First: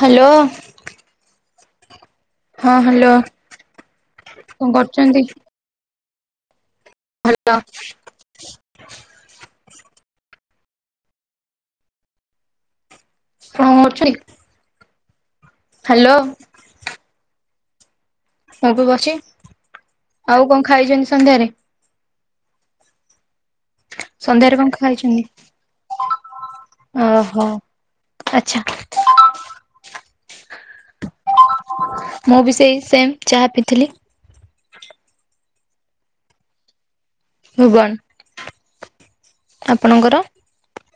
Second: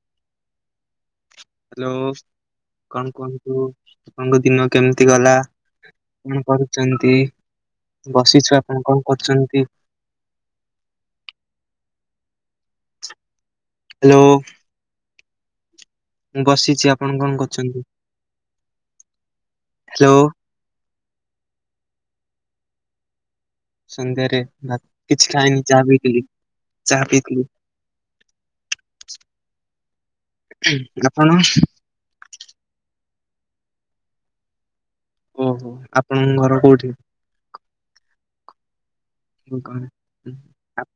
Hello hello ହଁ କଣ hello କୁହନ୍ତୁ ଆପଣଙ୍କ କଣ ଦିନ କେମିତି କରୁଛନ୍ତି? ଗଲା? ତଁ କରୁଚ। ଭଲ ବସିଛୁ ଆପଣ କଣ କରୁଛନ୍ତି? କଣ କରୁଛନ୍ତି? ହ୍ୟାଲୋ ହ୍ୟାଲୋ ବସିଛି ଆପଣ କଣ କରୁଛନ୍ତି? ମୁଁ ବି ବସି ହ୍ୟାଲୋ ଆଉ କଣ ଖାଇଛନ୍ତି ସନ୍ଧ୍ୟାରେ? ସନ୍ଧ୍ୟାରେ କଣ ଖାଇଛନ୍ତି? କିଛି ଖାଇନି ଚାହା ପିଇଥିଲି ଚାହା ପିଇଥିଲି। ଆଚଛା। ଆପଣ। ମୁଁ ବି ସେଇ ସେମ୍ ଚାହା ପିଇଥିଲି। ଓହୋ ଆପଣଙ୍କ ଘର କୋଉଠି? ଭୁବନ [unintelligible] ହଁ କଣ ଆପଣଙ୍କର? [unintelligible]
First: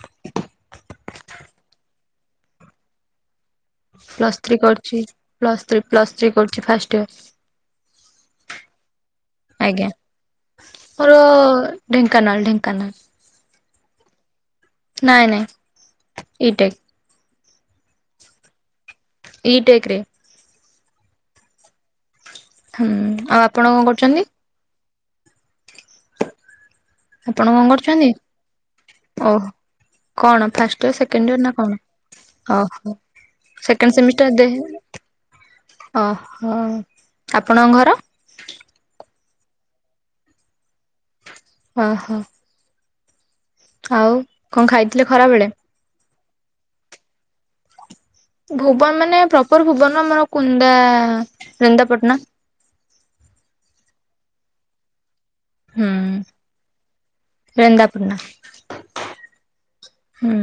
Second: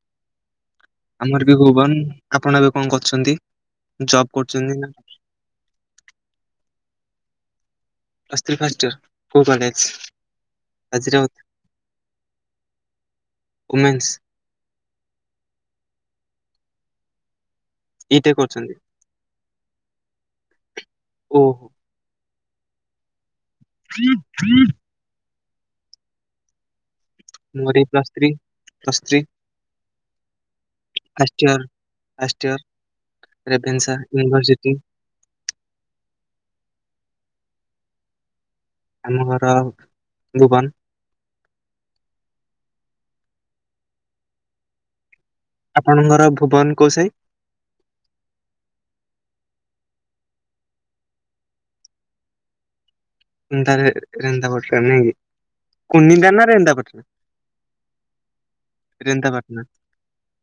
ଆମର ବି ଭୁବନ ଆପଣ ଏବେ କଣ କରୁଛନ୍ତି। ଜବ୍ ପ୍ଲସ୍ ଥ୍ରୀ କରୁଛନ୍ତି ନା କରୁଛି ପ୍ଲସ୍ ଥ୍ରୀ ପ୍ଲସ୍ ଥ୍ରୀ କରୁଛି first year. Plus three first year ଆଜ୍ଞା ମୋର ଢେଙ୍କାନାଳ ଢେଙ୍କାନାଳ ଓୁମେନ୍ସ୍ ନାଇଁ ନାଇଁ ଏଇଟା ଇଟେ କରୁଛନ୍ତି। ଇ ଟେକରେ। ଓହୋ ହୁଁ ଆପ [unintelligible] [inaudible] ଆପଣ କଣ ମୋର ଏଇ କରୁଛନ୍ତି ପ୍ଲସ୍ ଥ୍ରୀ ପ୍ଲସ୍ ଥ୍ରୀ ଓହୋ କଣ ଫାଷ୍ଟ ଇୟର ସେକେଣ୍ଡ ଇୟର ନା ଫାଷ୍ଟ ଇୟର କଣ ଓହୋ। ରେଭେନ୍ସା ସେକେଣ୍ଡ ସେମିଷ୍ଟ ଦେ ୟୁନିଭର୍ସିଟି ଓହୋ ଆପଣଙ୍କ ଘର? ଆମ ଘର ଭୁବନ। ହଁ ହଁ ଆଉ କଣ ଖାଇଥିଲେ ଖରାବେେଳେ ଆପଣଙ୍କର ଭୁବନ କୋଉ ସାହିଡ଼? ଭୁବନ ମାନେ ପ୍ରପର ଭୁବନ ଆମର କୁନ୍ଦା ନିନ୍ଦାପାଟଣା। [inaudible] ହୁଁ। କୁଡି ଦ ନା ର ଏନ୍ଦା ପାଟଣା [unintelligible] [inaudible] ରେନ୍ଦାପାଟଣା ହୁଁ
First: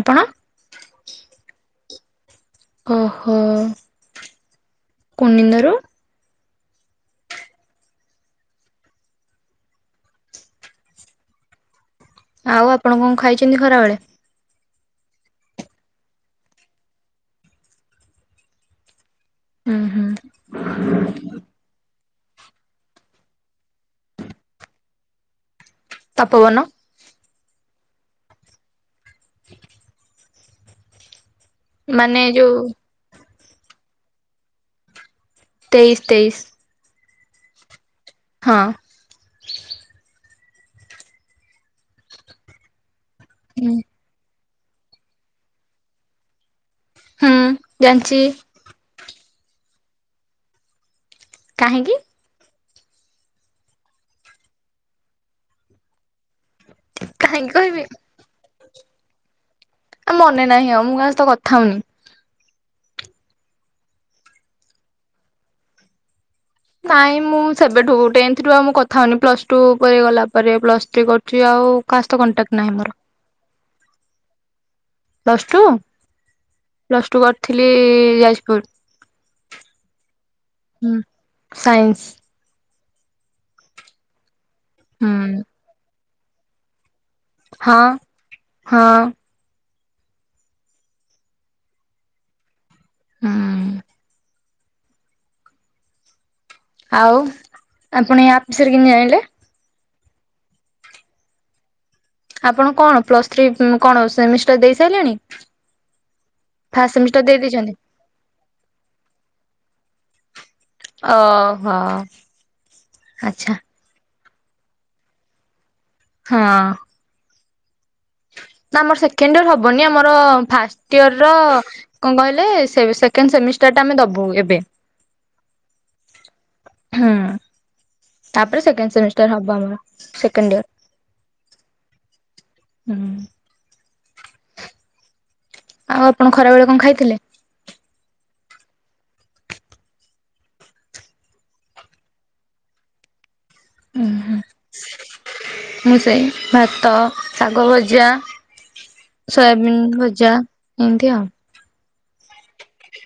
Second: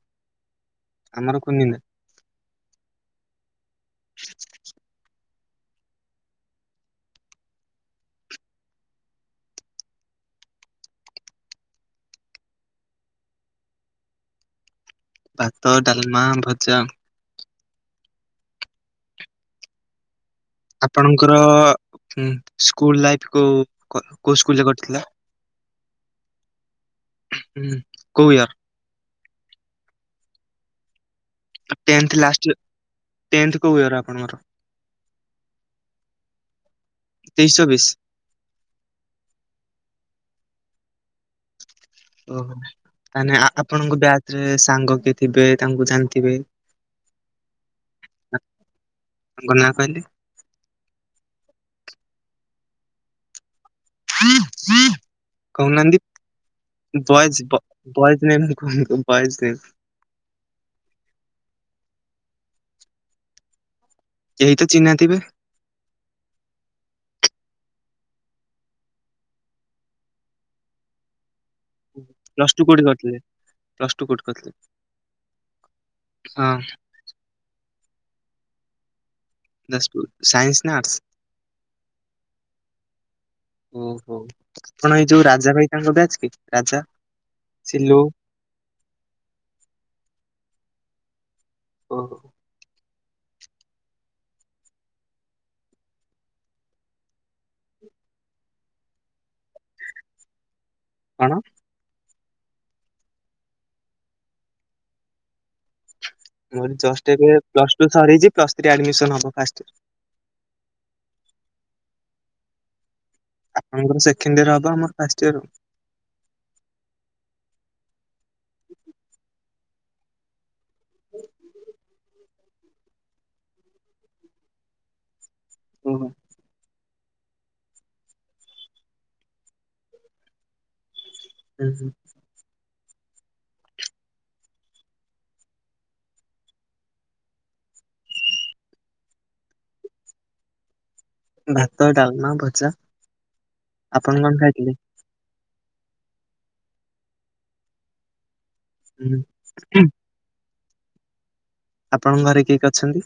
ଆପଣ ଆମର କନିନା ଓହୋ କୋନିନ୍ଦାରୁ? [unintelligible] ଆଉ ଆପଣ କଣ ଖାଇଛନ୍ତି ଖରାବେେଳେ? ଭାତ ଡାଲମା ଭଜା। ହଁ ହୁଁ ଆପଣଙ୍କର ସ୍କୁଲ ଲାଇଫ କୋଉ କୋଉ ସ୍କୁଲରେ କଟିଥିଲା। ତପବନ। ହୁଁ କୋଉ ୟର [unintelligible] [inaudible] [inaudible] ଟେନ୍ଥ ମାନେ ଯୋଉ ଲାଷ୍ଟ ତେନ୍ଥ କୋଉ ଆପଣଙ୍କର? ତେଇଶ ତେଇଶ [inaudible] ହଁ। ତା--ନେ ଆପଣଙ୍କ ବ୍ୟାଚ୍ ରେ ସାଙ୍ଗ କିଏ ଥିବେ, ତାଙ୍କୁ ଜା---ଥିବେ। ହୁଁ, ଜାନ୍‌ଚି। [inaudible] କାହିଁକି? [inaudible] କାହିଁକି କହିବି? [inaudible] ମନେ ନାହିଁ ଆଉ, ମୁଁ କା ସହିତ କଥା ହଉନି। କେହି ତ ଚିହ୍ନା ଥିବେ। ନାଇଁ, ମୁଁ ସେବେଠୁ ଟେନ୍‌ଥ୍ ରୁ ଆଉ ମୁଁ କଥା ହଉନି। ପ୍ଲସ୍‌ଟୁ ପରେ ଗଲା ପରେ ପ୍ଲସ୍‌ଥ୍ରୀ କର୍ଚି ଆଉ। କାହା ସହିତ କଣ୍ଟାକ୍ଟ ପ୍ଲସ୍‌ଟୁ ନାହିଁ କଉଠି ମୋର କର୍ଥିଲେ ପ୍ଲସ୍‌ଟୁ କ ଠି କ--ଲେ? ପ୍ଲସ୍‌ଟୁ, ପ୍ଲସ୍‌ଟୁ କର୍ଥିଲି ଯାଜ୍‌ପୁର୍। ଯାଜ୍‌ପୁର୍, ସାଇନ୍ସ ନା ହୁଁ ଆର୍ଡ଼ସ୍‌। ସାଇନ୍ସ ଆପଣ ଏଇ ଯଉ ହୁଁ ରାଜା ଭାଇ, ତାଙ୍କ ବ୍ୟାଚ୍ କି ରାଜା? ହଁ ସିଲୁ ହଁ! [inaudible] [inaudible] ଆଉ ଆପଣ ରେ ଜାଇଁଲେ? କ'ଣ? ଆପଣ କ'ଣ ପ୍ଲସ୍‌ଥ୍ରୀ କ'ଣ ସେମିଷ୍ଟାର୍ ଦେଇ ସାଇଲେଣି? ଜଷ୍ଟ୍ ଏବେ ଦେଇଛନ୍ତି ପ୍ଲସ୍‌ଟୁ ସରିଚି, ପ୍ଲସ୍‌ଥ୍ରୀ ଆଡ୍‌ମିଶନ୍ ହବ ଫାଷ୍ଟେ ଆଚ୍ଛା। ସେଖେଣ୍ଡେ ଇୟର୍ ହବ, ଆମର ଫାଷ୍ଟ୍ ଇୟର୍ ହଁ! ନା, ଆମର ସେକେଣ୍ଡ୍ ଇୟର୍ ହବନି ଆମର ଫାଷ୍ଟ୍ ଇୟର୍ ର ଙ୍କ କହିଲେ ସେକେଣ୍ଡ୍ ସେମିଷ୍ଟାର୍ ଟା ଆମେ ଦବୁ ଏବେ। [inaudible] [inaudible] ତା'ପରେ ସେକେଣ୍ଡ୍ ସେମିଷ୍ଟାର୍ ହବ ଆମର, ସେକେଣ୍ଡ୍ ୟର୍ [inaudible] [inaudible] ଆଉ---ଖରା ବେଳେ କ'ଣ ଖାଇଥିଲେ? ଭାତ, ଡ଼ାଲ୍‌ମା, ଭଜା, ଉଁ ଆପଣ କ'ଣ ହୁଁ ଖାଇଥିଲେ? ମୁଁ ଭାତ, ଶାଗ ଭଜା ହୁଁ। ସୋୟାବିନ୍ ଭଜା ଇନ୍ତି ଆଉ। ଆପଣଙ୍କ ଘରେ କିଏ କିଏ ଅଛନ୍ତି?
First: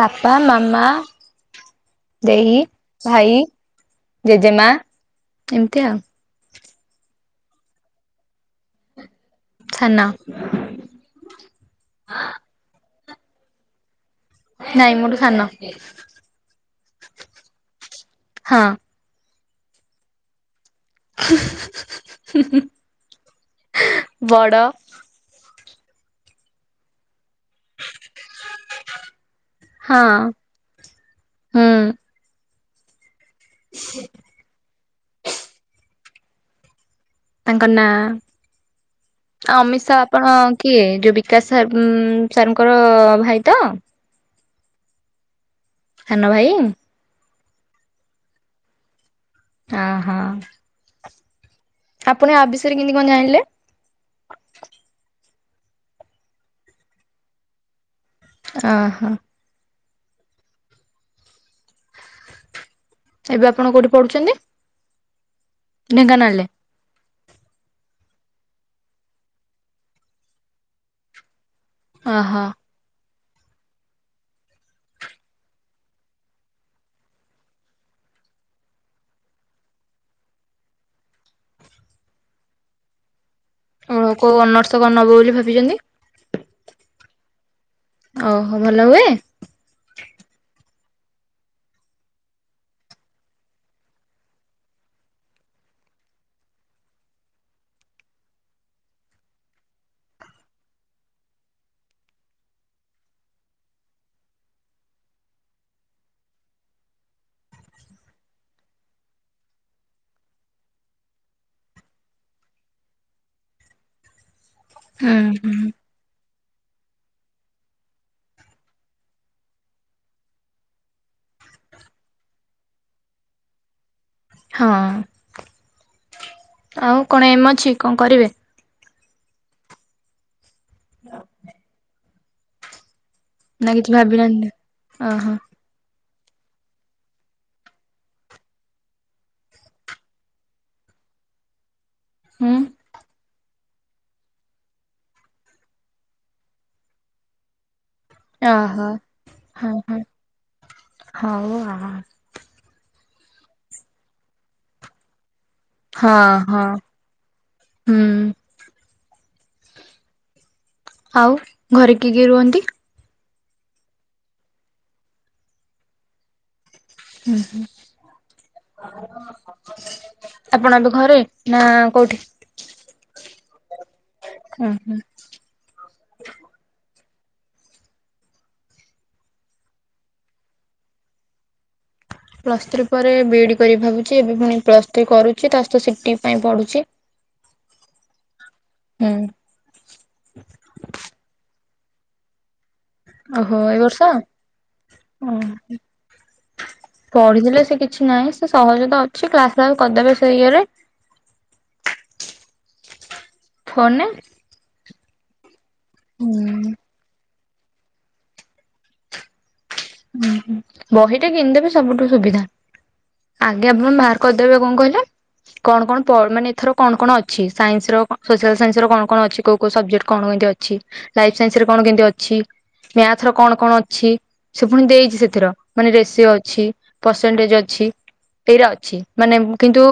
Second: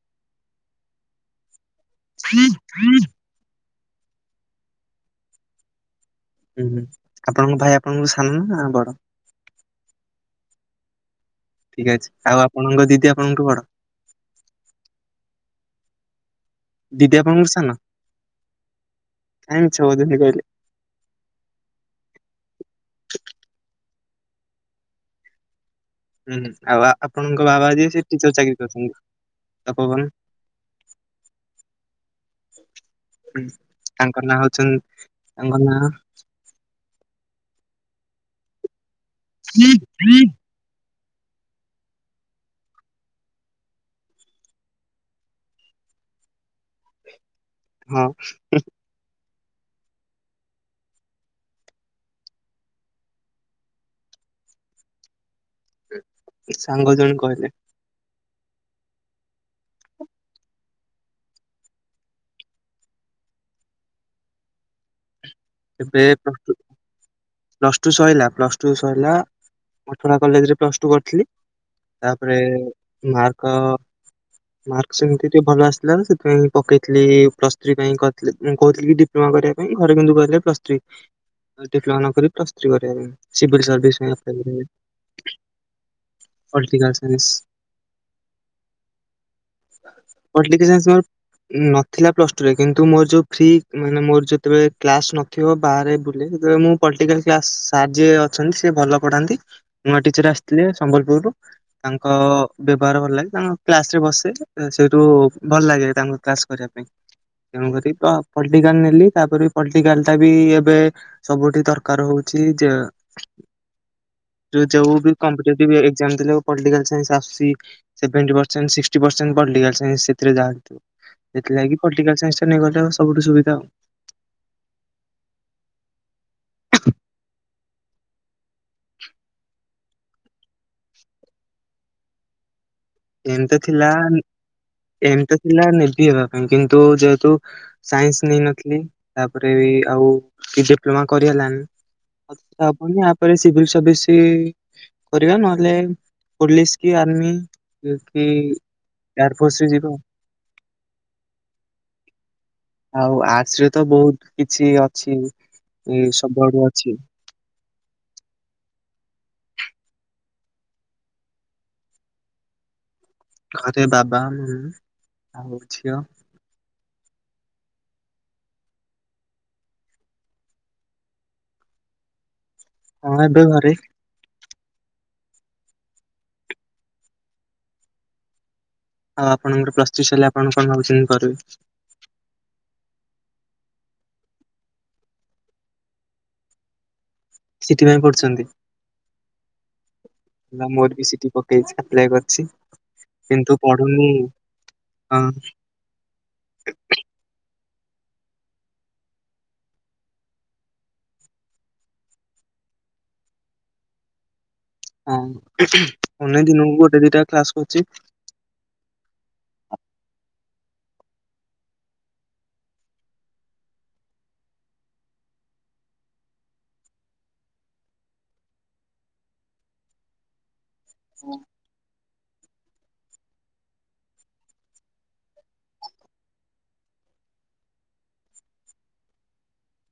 ବାପା, ମାମା ହୁଁ ଦେଇ, ଭାଇ, ଜେଜେମା ଏମ୍ତି ଆଉ। ଆପଣଙ୍କ ଭାଇ ଆପଣଙ୍କୁ ସାନ ନା ବଡ଼? [inaudible] ଅଛି ଆଉ ଆପଣଙ୍କ ଦିଦି ଆପଣଙ୍କଠୁ ବଡ଼। ନାଇଁ, ମୋଠୁ ସାନ। ଦିଦି ଆପଣ ସାନ। ହଁ! ମିଛ କହୁଚନ୍ତି କ--ଲେ। [inaudible] ଆଉ ଆପଣଙ୍କ ବାବା ଯିଏ, ସିଏ ଟିଚର୍ ଚାକିରି କରିଚନ୍ତି। ହଁ ହୁଁ [unintelligible] [inaudible] ତାଙ୍କ ନାଁ ଆ ଅମିତ ଶାହା ଆପଣ କିଏ ଯୋଉ ବିକାଶ ସାର୍ ଉଁ ସାର୍ ଙ୍କର ଭାଇ ତ? ସାନ ଭାଇ ହଁ। ହଁ ହଁ। ଆପଣ ୟା ବିଷୟରେ କେନ୍ତି କଣ ଜାଣିଲେ? ସାଙ୍ଗ ଜଣେ କହିଲେ। ଓହୋ। ଏବେ ଆପଣ କୋଉଠି ପଢୁଚନ୍ତି? ଏବେ ପ୍ଲସ୍ ଟୁ ପ୍ଲସ୍ ଟୁ ସଇଲା ପ୍ଲସ୍ ଟୁ ସଇଲା ମଠୁଣା କଲେଜରେ ପ୍ଲସ୍ ଟୁ କରିଥିଲି। ତାପରେ ଓହୋ। ମାର୍କ ମାର୍କ ସେମ୍ତି ଟିକେ ଭଲ ଆସିଲାନି ସେଥିପାଇଁ ପକେଇଥିଲି ପ୍ଲସ ଥ୍ରୀ ପାଇଁ କରିଥିଲି ମୁଁ କହୁଥିଲି ଡିପ୍ ଡିପ୍ଲମା କରିବା ପାଇଁ ଘରେ କିନ୍ତୁ କହିଲେ ପ୍ଲସ୍ ଥ୍ରି ଡିପ୍ଲମା ନ କରି ପ୍ଲସ୍ ଥ୍ରି କରିବା ପାଇଁ। ସିଭିଲ୍ ଓ ସର୍ଭିସ୍ ପାଇଁ କୋଉ ଅପ୍ୟା କରିବେ। ଅନର୍ସ କଣ ନବ ବୋଲି ଭାବିଛନ୍ତି ପଲ୍ଟିକାଲ୍ ସାଇନ୍ସ୍ ଓହୋ ଭଲ ହୁଏ? ପଲ୍ଟିକା ସାଇନ୍ସ୍ ମୋର୍ ନଥିଲା ପ୍ଲସ୍ ଟୁରେ କିନ୍ତୁ ମୋର୍ ଯୋଉ ଫ୍ରି ମାନେ ମୋର ଯେତବଳେ କ୍ଲାସ ନ ଥିବ ବାହାରେ ବୁଲେ [unintelligible] ମୁଁ ପାଲ୍ଟିକାଲ୍ କ୍ଲାସ୍ ସାର୍ ଯିଏ ଅଛନ୍ତି ସିଏ ଭଲ ପଢାନ୍ତି। ନୂଆ ଟିଚର ଆସିଥିଲେ ସମ୍ବଲପୁରରୁୁ ତାଙ୍କ ବ୍ୟବହାର ଭଲ ଲାଗେ, ତାଙ୍କ କ୍ଲାସରେ ବସେ, ସେଇଠୁ ଭଲ ଲାଗେ ତାଙ୍କ କ୍ଲାସ ପାଇଁ ତେଣୁକରି ତ ପଲଟିକାଲ ନେଲି ତାପରେ ପଲଟିକାଲ ତଥାପି ଏବେ ସବୁଠି ଦରକାର ହଉଛି ଯେ ଯୋଉ ହୁଁ ହୁଁ। କମ୍ପିଟେଟିଭ ଏକ୍ସାମ ଦେଲେ ପଲଟିକାଲ ସାଇନ୍ସ ଆସୁଛି। Seventy percent sixty percent political science ସେଥିରେ ଯାହା ହେଲେ ଥିବ। ସେଥିଲାଗି ପଲଟିକାଲ ସାଇନ୍ସଟା ନେଇଗଲେ ସବୁଠୁ ସୁବିଧା ଆଉ। ହଁ ଆଉ କଣ ଏମ ଅଛି କଣ କରିବେ? [inaudible] ଏମିତି ନା ଥିଲା କିଛି ଭାବିନାହାନ୍ତି? ଓହୋ ଏମିତି ଥିଲା ନେବି ହେବା ପାଇଁ କିନ୍ତୁ ଯେହେତୁ ସାଇନ୍ସ ନେଇନଥିଲି ତାପରେ ବି ଆଉ କିଛି ଡିପ୍ଲୋମା କରି ହେଲାନି ହୁଁ କଥା ହବୁନି ଆଉ। ସିଭିଲ ସର୍ଭିସ୍ କରିବା ନହେଲେ ପୋଲିସ କି ଆର୍ମି କି ଅହୋ ଏୟାରଫୋର୍ସ ରେ ହ ଯିବ ହ ହଉ ଆ। ଆଉ ଆର୍ଟସ୍ ରେ ତ ବହୁତ୍ କିଛି ଅଛି। ଏ ହଁ ସବୁଆଡୁ ହଁ ଅଛି ହୁଁ। ଆଉ ଘରେ କିଏ କିଏ ରୁହନ୍ତି? ଘରେ ବାବା ମାମ ଆଉ ଝିଅ। ହୁଁ ହୁଁ। ଆପଣ ଘରେ ନା କୋଉଠି? ହଁ ଏବେ ଘରେ। ହୁଁ ହୁଁ। ଆଉ ଆପଣଙ୍କର ପ୍ରସ୍ତୁତି ସଇଲେ ଆପଣ କଣ ଭାବୁଛନ୍ତି କରିବେ? ପ୍ଲସ ଥ୍ରୀ ପରେ ବି ଇଡି କରି ଭାବୁଛି, ଏବେ ପୁଣି ପ୍ଲସ୍ ଥ୍ରୀ କରୁଛି ତା ସତ ସିଟି ପାଇଁ ପଢୁଛି। ସି ଟି ପାଇଁ ପଢୁଛନ୍ତି? ହୁଁ ହେଲା ମୋର ବି ସି ଟି ପକେଇଛି, ଆପ୍ଲାଏ କରିଛି। କିନ୍ତୁ ଓହୋ ଏ ପଢୁନି ବର୍ଷ ଆ ଓ ପଢିଥିଲେ ସେ କିଛି ନାହିଁ ସେ ସହଜ ତ ଅଛି, କ୍ଲାସ ଫ୍ଲାସ କରିଦେବେ ସେ ଇଏରେ। ଫୋନ ରେ। ହଁ ଅନେକ ଦିନକୁ ଗୋଟେ ଦିଟା କ୍ଲାସ କରୁଛି। ହଁ ବହିଟା କିଣିଦେବେ ସବୁଠୁ ସୁବିଧା। ଆଜ୍ଞା ଆପଣ ବାହାର କରିଦେବେ, କଣ କହିଲେ? କଣ କଣ ପ ମାନେ ଏଥର କଣ କଣ ଅଛି? ସାଇନ୍ସର ସୋସିଆଲ ସାଇନ୍ସ କଣ କଣ ଅଛି? କୋଉ କୋଉ ସବଜେକ୍ଟ କଣ କେମିତି ଅଛି? ଲାଇଫ ସାଇନ୍ସରେ କଣ କେମିତି ଅଛି, ମ୍ୟାଥର କଣ କଣ ଅଛି? ସେ ପୁଣି ଦେଇଛି ସେଥିର ମାନେ ରେସିଓ ଅଛି, ପରସେଣ୍ଟେଜ ଅଛି। ଏଇଟା ଅଛି ମାନେ କିନ୍ତୁ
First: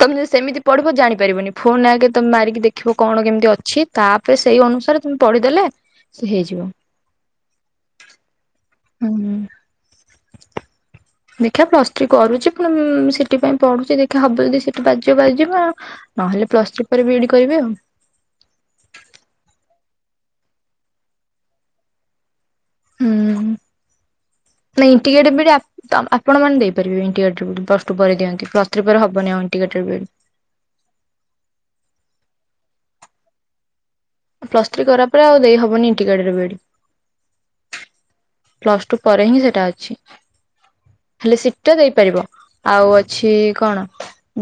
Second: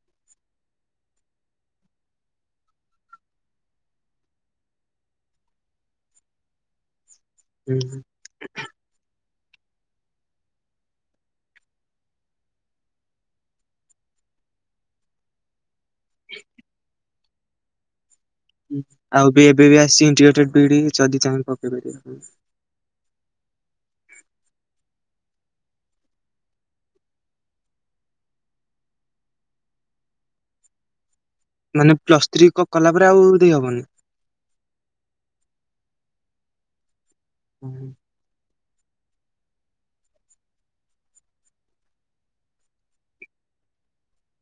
ତମେ ସେମିତି ପଢିବ ଜାଣି ପାରିବନି, ଫୋନରେ ଆଗେ ତମେ ମାରିକି ଦେଖିବ କଣ କେମିତି ଅଛି? ତାପରେ ସେଇ ଅନୁସାରେ ତମେ ପଢିଦେଲେ, ସେ ହେଇଯିବ। ହୁଁ ହୁଁ। ହୁଁ। ଦେଖିବା ପ୍ଲସ୍ ଥ୍ରୀ କରୁଛି, ପୁଣି ସିଟି ପାଇଁ ପଢୁଛି ଦେଖିବା ହବ ଯଦି ସି ଟି ବାଜିଯିବ ବାଜିଯିବ ନହେଲେ ପ୍ଲସ୍ ଥ୍ରି ପରେ ବି ଇ ଡି କରିବି ଆଉ ଆଉ ବି ଏବେ ବି ଆସିଛି ଇନ୍ତିଗ୍ରେଟେଡ ବି ଇ ଡି ଯଦି ଚାହିଁବ ପକେଇ ପାରିବ। ହୁଁ ନାଇଁ ଇଣ୍ଟିଗେଟ୍ ବି ଇ ଡି ଆପ ତ ଆପଣମାନେ ଦେଇପାରିବେ, integrated B E D plus two ପରେ ଦିଅନ୍ତି, ପ୍ଲସ ଥ୍ରି ପରେ ହେବନି ଆଉ ଇନ୍ଟିଗେଟେଡ ବି ଇ ଡି। ମାନେ ପ୍ଲସ ଥ୍ରୀ କଲା ପରେ ଆଉ ଦେଇହବନି। ପ୍ଲସ ଥ୍ରୀ କଲା ପରେ ଆଉ ଦେଇ ହବନି ଇନ୍ଟିଗେଟେଡ ବି ଇ ଡି। ହୁଁ ହୁଁ। ପ୍ଲସ ଟୁ ପରେ ହିଁ ସେଇଟା ଅଛି। ହେଲେ ସିଟ ଟା ଦେଇପାରିବ ଆଉ ଅଛି କଣ?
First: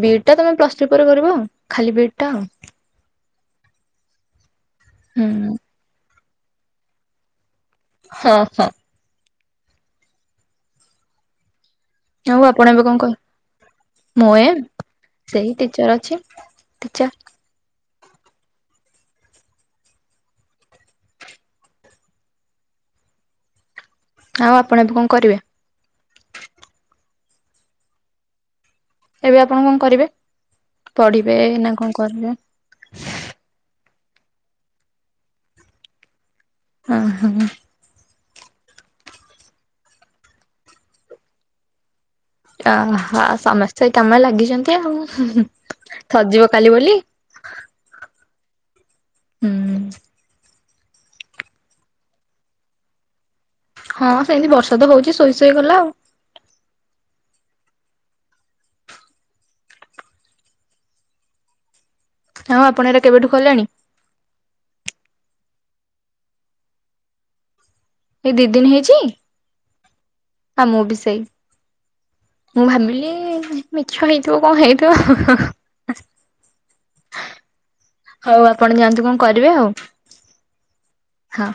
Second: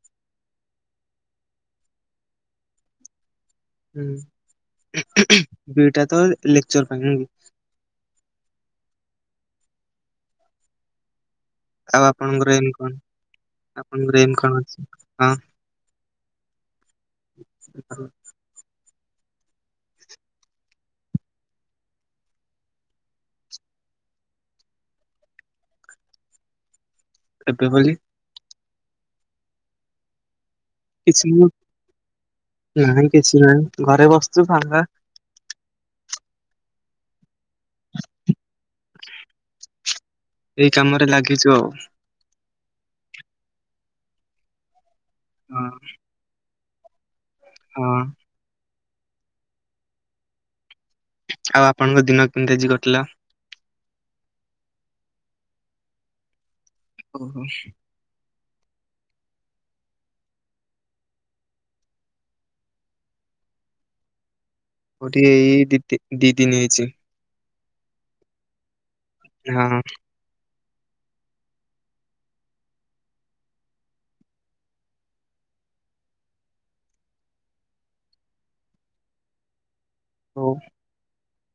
ବି ଇ ଡ଼ ଟା ତମେ ପ୍ଲସ୍ ଟୁ ପରେ କରିବ ଖାଲି ବି ଇ ଡ଼ ଟା ଆଉ ହୁଁ ହୁଁ ବି ଇ ଡ଼ ଟାତ ଲେକ୍ଚର ପାଇଁ ନୁହେଁ କି। ହଁ ହଁ ଆଉ ଆପଣଙ୍କର ଆପଣ ଏଇମ ଏବେ କଣ? କ ଆପଣଙ୍କର ମୁଁ ଏମ ଏ କଣ ଅଛି? ସେଇ ଟିଚର ଅଛି ଟିଚର ଆଉ ଆପଣ ଏବେ କଣ କରିବେ? ଏବେ ବୋଲି। ଏବେ ଆପଣ କଣ କରିବେ ପଢିବେ ନା କଣ କରିବେ। ନାଇଁ କିଛି ନାହିଁ ଘରେ ବସିଛୁ ଫାଙ୍ଗା। ଓ ହଁ [inaudible] [unintelligible] ଏଇ କାମ ରେ ଲାଗିଛୁ ଆଉ। ଅହ ସମସ୍ତେ କାମ ଲାଗିଛନ୍ତି ଆଉ ହଁ [unintelligible] କାଲି ବୋଲି। ହଁ ହୁଁ ଆଉ ଆପଣଙ୍କ ଦିନ କେମିତି ଆଜି କଟିଲା ହଁ ସେମିତି ବର୍ଷ ତ ହଉଛି ଶୋଇ ଶୋଇଗଲା ଆଉ ଓ ହୋ ହଁ ଆପଣ ଏଟା କେବେଠୁ କଲେଣି ଗୋ ଟିକେ ଏଇ ଦି ଦି ଦିନ ହେଇଛି ଏଇ ଦୁଇ ଦିନ ହେଇଛି ହଁ ହଁ ମୁଁ ବି ସେଇ ମୁଁ ଭାବିଲି ମିଛ ହେଇଥିବ କଣ ହେଇଥିବ। ହଉ ଆପଣ ଯାଆନ୍ତୁ କଣ କରିବେ ଆଉ। ହଉଁ। ହଁ